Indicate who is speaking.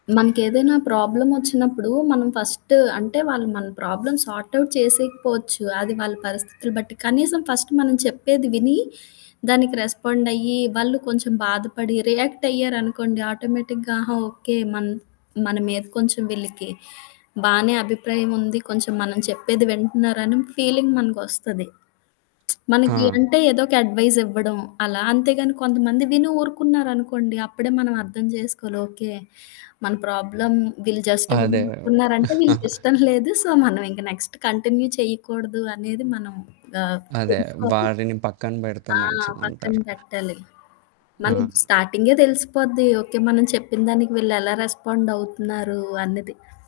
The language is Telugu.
Speaker 1: మనకేదైనా ప్రాబ్లమ్ ఒచ్చినప్పుడు, మనం ఫస్ట్ అంటే, వాళ్ళు మన ప్రాబ్లమ్ సార్ట్ఔట్ చేసేయకపోవచ్చు అది వాళ్ళ పరిస్థితులు బట్టి. కనీసం ఫస్ట్ మనం చెప్పేది విని, దానికి రెస్పాండ్ అయ్యి, వాళ్ళు కొంచెం బాధపడి రియాక్టయ్యారనుకోండి, ఆటోమేటిక్‌గా, ఆహా! ఓకే. మన్ మన మీద కొంచెం వీళ్ళకి బానే అభిప్రాయం ఉంది. కొంచెం మనం చెప్పేది వింటున్నారని ఫీలింగ్ మనకొస్తది. మనకి
Speaker 2: ఆ!
Speaker 1: అంటే, ఏదో ఒక అడ్వైజ్ ఇవ్వడం అలా. అంతేగాని కొంతమంది విని ఊరుకున్నారనుకోండి, అప్పుడే మనం అర్థం జేసుకోవాలి. ఓకే. మన ప్రాబ్లమ్ వీళ్ళు జస్ట్ విని
Speaker 2: అదే.
Speaker 1: ఊరుకున్నారంటే, వీళ్ళకి ఇష్టం లేదు. సో, మనం ఇంకా నెక్స్ట్ కంటిన్యూ చేయకూడదు, అనేది మనం ఆహ్,
Speaker 2: అదే
Speaker 1: తెలుసుకోాలి.
Speaker 2: వారిని పక్కన పెడితే
Speaker 1: ఆ! పక్కన
Speaker 2: మంచిదంటారు.
Speaker 1: బెట్టాలి. మనం
Speaker 2: ఆ!
Speaker 1: స్టార్టింగే తెలిసిపోద్ది. ఓకే, మనం చెప్పినదానికి వీళ్ళు ఎలా రెస్పాండ్ అవుతున్నారు అన్నది.